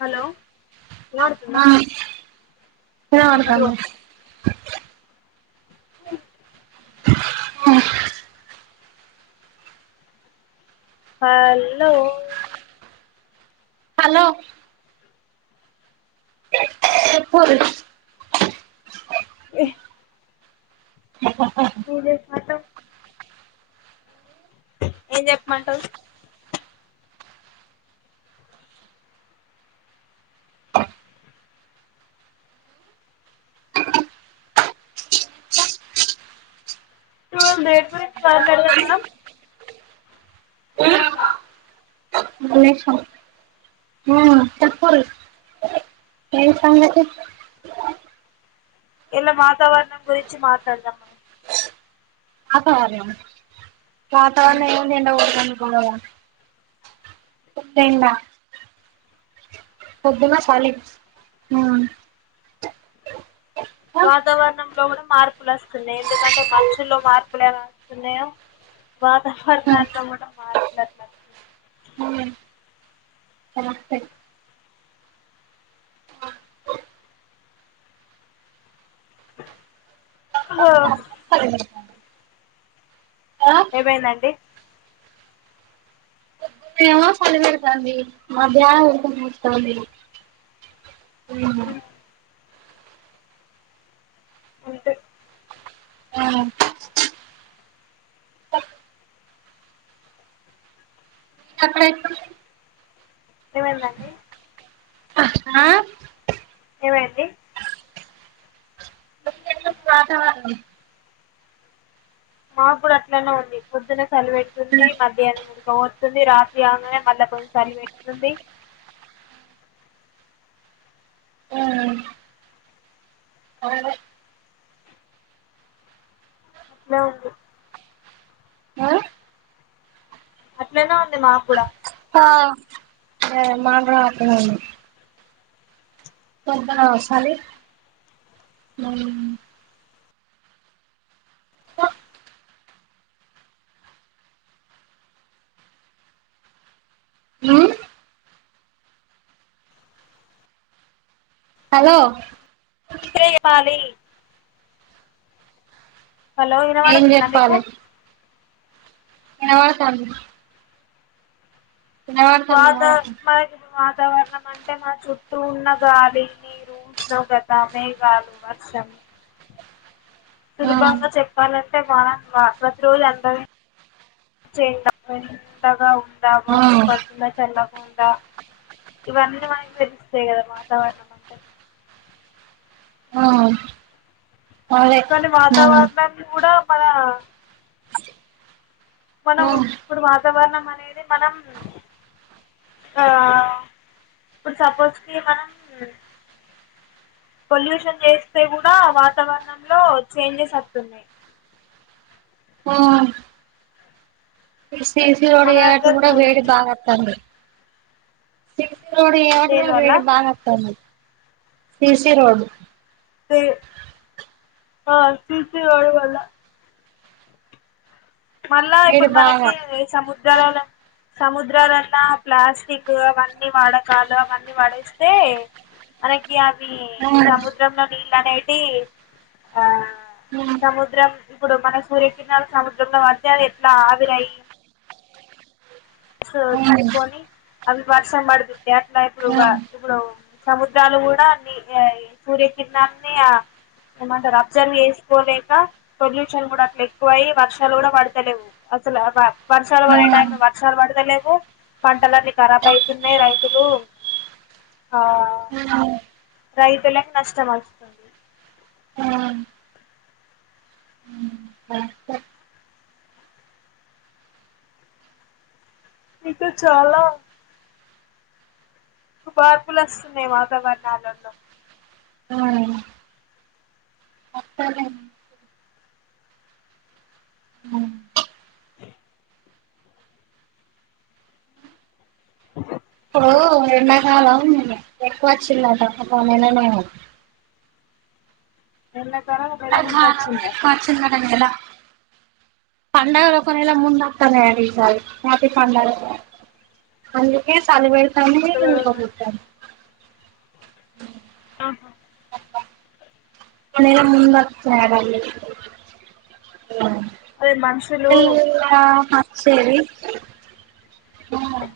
Hello ఆ వినపడతాంది hello hello చెప్పున్డ్రి ఏ నీదే పాఠం ఏం చెప్పమంటరు [unintelligible] నుంచి మాట్లాడదాం మనం [unintelligible] ఏ సంగతి ఇయల వాతావరణం గురించి మాట్లాడదమ్ మనం వాతావరణం మనం వాతావరణం ఏముంది ఎండ గొడుతాంది పొద్దుగాల పొద్దుడెండ పొద్దున్న చలి ఆ వాతావరణం లో కూడ మార్పులు వస్తున్నాయి ఎందుకంటే మనుషుల్లో మార్పులు ఎలా వస్తున్నాయో ఉమ్ వాతావరణాల్లో కూడ మార్పులు అట్లా వస్తు కరెక్టే హా చలి పెడతాంది ఆ ఏమైందండి ఏమో చలి పెడతాంది మా ఫ్యాన్ కొంచెం నడుస్తాంది హ్మ్ హు అంటే ఆ అక్కడ ఎట్లుంది ఏమైన్ దండి ఆ ఏమైంది వాతావరణం మా కూడా అట్లనే ఉంది పొద్దునే చలి పెడుతుంది మధ్యానం ఉడకపోస్తుంది రాత్రి కాంగానే మళ్ళ కొద్దిగ చలి పెడుతుంది సరే అట్లే ఉంది ఆ అట్లానే ఉంది మా కూడా ఆ మాకుడా అట్లానే ఉంది పొద్దున సలీ హలో ఇప్పుడే చెప్పాలి హలో విన ఏం పడుతుంద మీకు చెప్పాలి వినపడతాంది వినపడతాంది వాటర్ వినపడతాంది పైప్ వాతావరణం అంటే మా చుట్టూ ఉన్న గాలి నీరు ఉష్ణోగత మేగాలు వర్షం ఆ సులభంగా చెప్పాలం [unintelligible] ప్రతిరోజు అందరంతగా [unintelligible] ఉ దవా ఆ [unintelligible] ఇవన్ని మనకు తెలుస్తాది కదా వతావరణం ఉంట ఆ అదే కానీ ఆ వాతావరణాన్ని కూడా మన ఆ మనం ఇప్పుడు వా వాతావరణం అనేది మనం ఆ ఇప్పుడు సపోజ్ కి మనం పొల్యూషన్ చేస్తే కూడా వాతావరణంలో చేంజెస్ వస్తున్నాయి ఆ సిసి రోడ్ మన ఏట్టు కూడా దగ్గరనే ఉంది వేడి బాగా వాతాంది సి రోడ్ చేయబట్టి కూడ దేనివల్ల వేడి బాగా అతంది C C road C C road వల్ల మళ్ళా వేడి ఇప్పుడు బాగా మనకి ఈ సముద్రరాల సముద్రాలన్నా ప్లాస్టిక్ అవన్నీ వాడకాలు అవన్నీ పడేస్తే మనకి ఇగ అవ్వి ఆ సముద్రంలో నీ నీళ్ళు అనేటి ఆ ఆ సముద్రం ఇప్పుడు మన సూర్యకిరణాలు సము ఎ వచ్చద [unintelligible] ఎట్లా ఆవిరయి సో ఆ తీసుకోని అవి వర్షం పడతాది ఏట్లా అయితే ఆ [unintelligible] ఇప్పుడు సముద్రాలు కూడా అన్ని ఆ ఇ సూర్యకిరణాన్ని ఆ ఏమంటారు అబ్జర్వ్ చేసుకోలేక పొల్యూషన్ కూడా అట్లా ఎక్కువ అయి వర్షాలు కూడా పడతలేవు అసలు [inaudible] [unintelligible] వర్షాలు పడే టైం పడతలేవు పంటలున్నీ ఖరాబ్ అయితున్నాయి రైతులు ఉ రైతులకు నష్టం అవుతుంది ఆ అ ఇకా చాలా మార్పులు వస్తున్నాయి వాతావరణాలలో సరేలే ఇప్పుడు ఎండాకాలం ఎక్కువ వచ్చిందట అక్కడ పోనేనె లేమో ఎలా ఆ వచ్చిందట కదా పండగ లోకనెల ముందుత్తన్నాయట ఈసారి రాఖి పండగ అందుకే సలి పెడు అందుకే ఇగ ఉడకపోతాంది ఆ ఒ నెల ముందాతయట అన్ని అదే మనుషులు ఎలదామా చేవి ఆ [inaudible]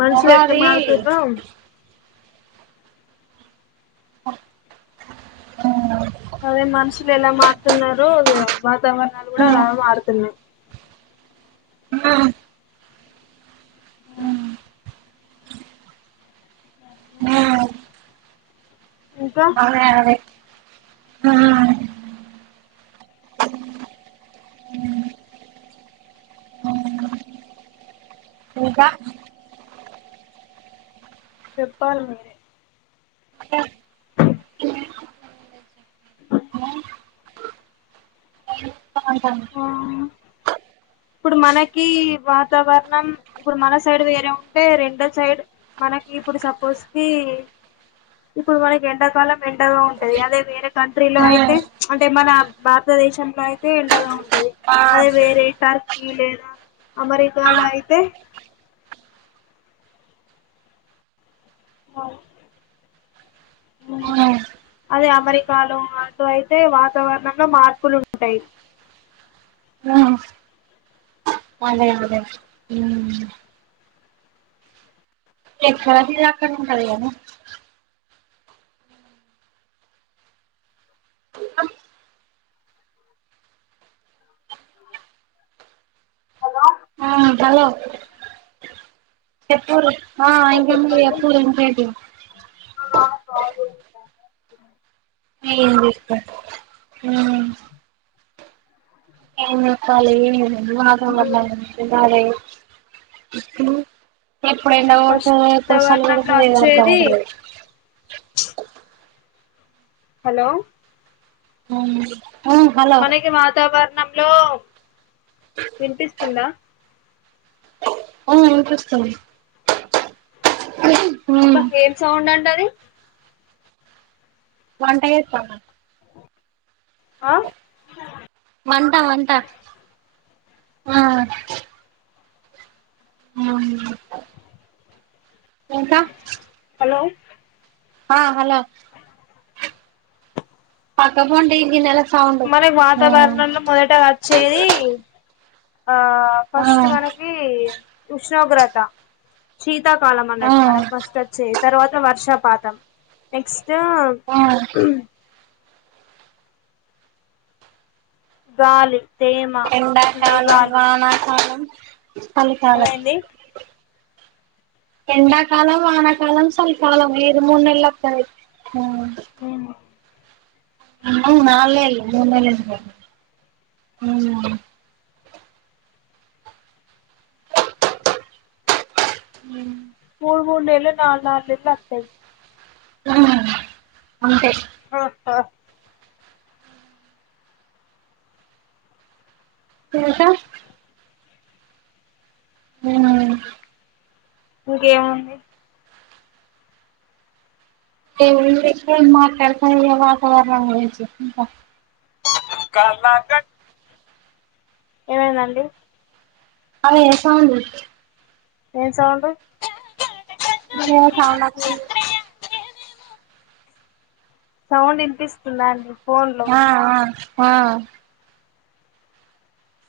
మనుషులు ఎట్ల ఉగాది మారుతూర్రో ఆ అదే సవరనాలు కూడా అలాగే మారుతాయి ఆ ఇంకా బా ఆ ఇంకా చెప్పాలండి అదే - [inaudible] అంటంది ఆ ఇప్పుడు మనకి వాతావరణం ఇప్పుడు మన సైడ్ వేరే ఉంటే రెండో సైడ్ మనకి ఇప్పుడు సపోజ్ కి ఇప్పుడు మనకి ఎండాకాలం ఎండగా ఉంటది అదే వేరే కంట్రీలో అయితే అంటే మన భారతదేశంలో అయితే ఎండగా ఉంట ది అదే వేరే ట్రి లేదా అమెరికా లో అయితే - [inaudible] అదే అమెరికాలో అటూ అయితే వాతావరణంలో మార్పులు ఉంటయి ఆ అదే అదే హ్మ్ ఎక్కడ తీరు అక్కడ ఉంటది కదా హలో అ హలో చెప్పుర్రి ఆ ఇంకా మీ చెప్పండి అక్కురుయింకేటు కాకొంచమైన ఏందీప్ప ఆ అ ఇంగ ఖాళీగే ఎండ వాతావరణం తినాలె ఇప్పుడు ఎప్పుడు ఎండ మనం ఫస్ట్ కొడుతదో ఎప్పుడు వాతావరణంలో సల్లగుంటదో ఏమి అర్థం వచ్చేది అయితలేదు హలో హలో మనకి వాతావరణం లో వినిపిస్తుందా ఆ వినిపిస్తుంది బ ఏం సౌండ్ అండి అది వంట ఎత్తన్నా ఆ వంట వంట ఆ హ్మ్ ఎంత లో ఆ హలో పక్క బండి ఇ గినెలా మనకి వాతావరణంలో మొదటగచ్చేది ఆ ఫస్ట్ మనకి ఉష్ణోగ్రత శీతాకాలం ఆ అన్నట్టు మనకు ఫస్ట్ వచ్చేద్ తరువాత వర్షాపాతం నెక్స్ తేమ్ ఆ గాలి తేమ ఎండాకాలం మేఘాలు వానాకాలం చలికాలం ఏమైంది ఎండాకాలం వానాకాలం చలికాలం ఏది మూన్నెళ్ళు వత్తది ఆ ఉమ్. ఆవ్ నాళ్ న్నెళ్ళు, మూన్నెళ్ళు గాద్ అవునా మ్మ్ మూడు ముడు న్నెల్లు నాలు నాలుగు న్నెల్లు అత్తయ్ [unintelligible] అంతే ఆ ఆ ఇంకా అవున ఇంకేముంది ఎ మాతారు స వతావరణ వ కలాత [unintelligible] ఏమైందండి అవే వేస్తా ఉన్న ఎం సౌండ్ [unintelligible] ఇ సౌండ్ వచ్చింది. సౌండ్ ఇనిపిస్తుందా అండి. ఫోన్ లో ఆ ఆ ఆ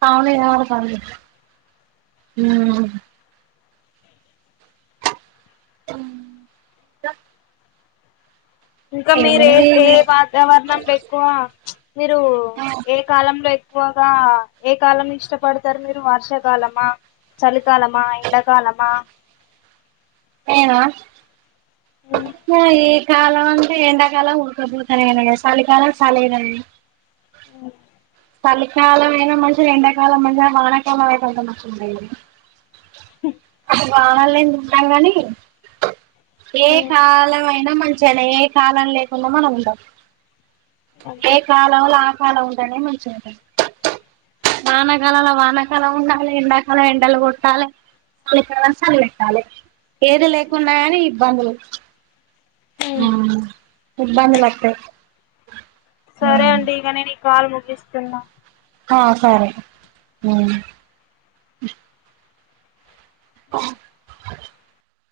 సౌండ్ వినపడ్తంది ఊ [unintelligible] ఇంకా మీరు ఏ ఏముంది ఏ వాతావరణం ఎక్కువ మీరు ఏ కాలంలో ఎ ఎక్కువగా ఏ కాలం ఇష్టపడతారు మీరు. వర్షాకాలమా, చలికాలమా, ఎండాకాలమా ఏనా ఉ కాలం అంటే ఎండాకాలం ఉఊడకపోతాను ఎన చలికాలం చాలద ఆ చలికాలం అయినా మంచిగా, ఎండాకాలం మంచిగా వానకాలం అయికుంత మంచిగా ఉంటయింది. [unintelligible] బాగాని ఉంటాం కానీ, ఏ ఉ కాలమ ఐనా మంచిగానా ఏ కాలం లేకుం మనం ఉంటాం. ఏ అంతే కాలవల చాలా ఉండనే వానకాలంలో వానకాలం ఉండాలి. ఎండాకాలం ఎండలు కొట్టాలి. చలికాలం చలి పెట్టాలి. ఏది లేకుండా అని ఇబ్బందులు ఆ ఉమ్. ఇబ్బంది పెట్టాలె సరే అండి ఇక నను కాల్ ముగిస్తున్నా. ఆ సరే ఊ [unintelligible]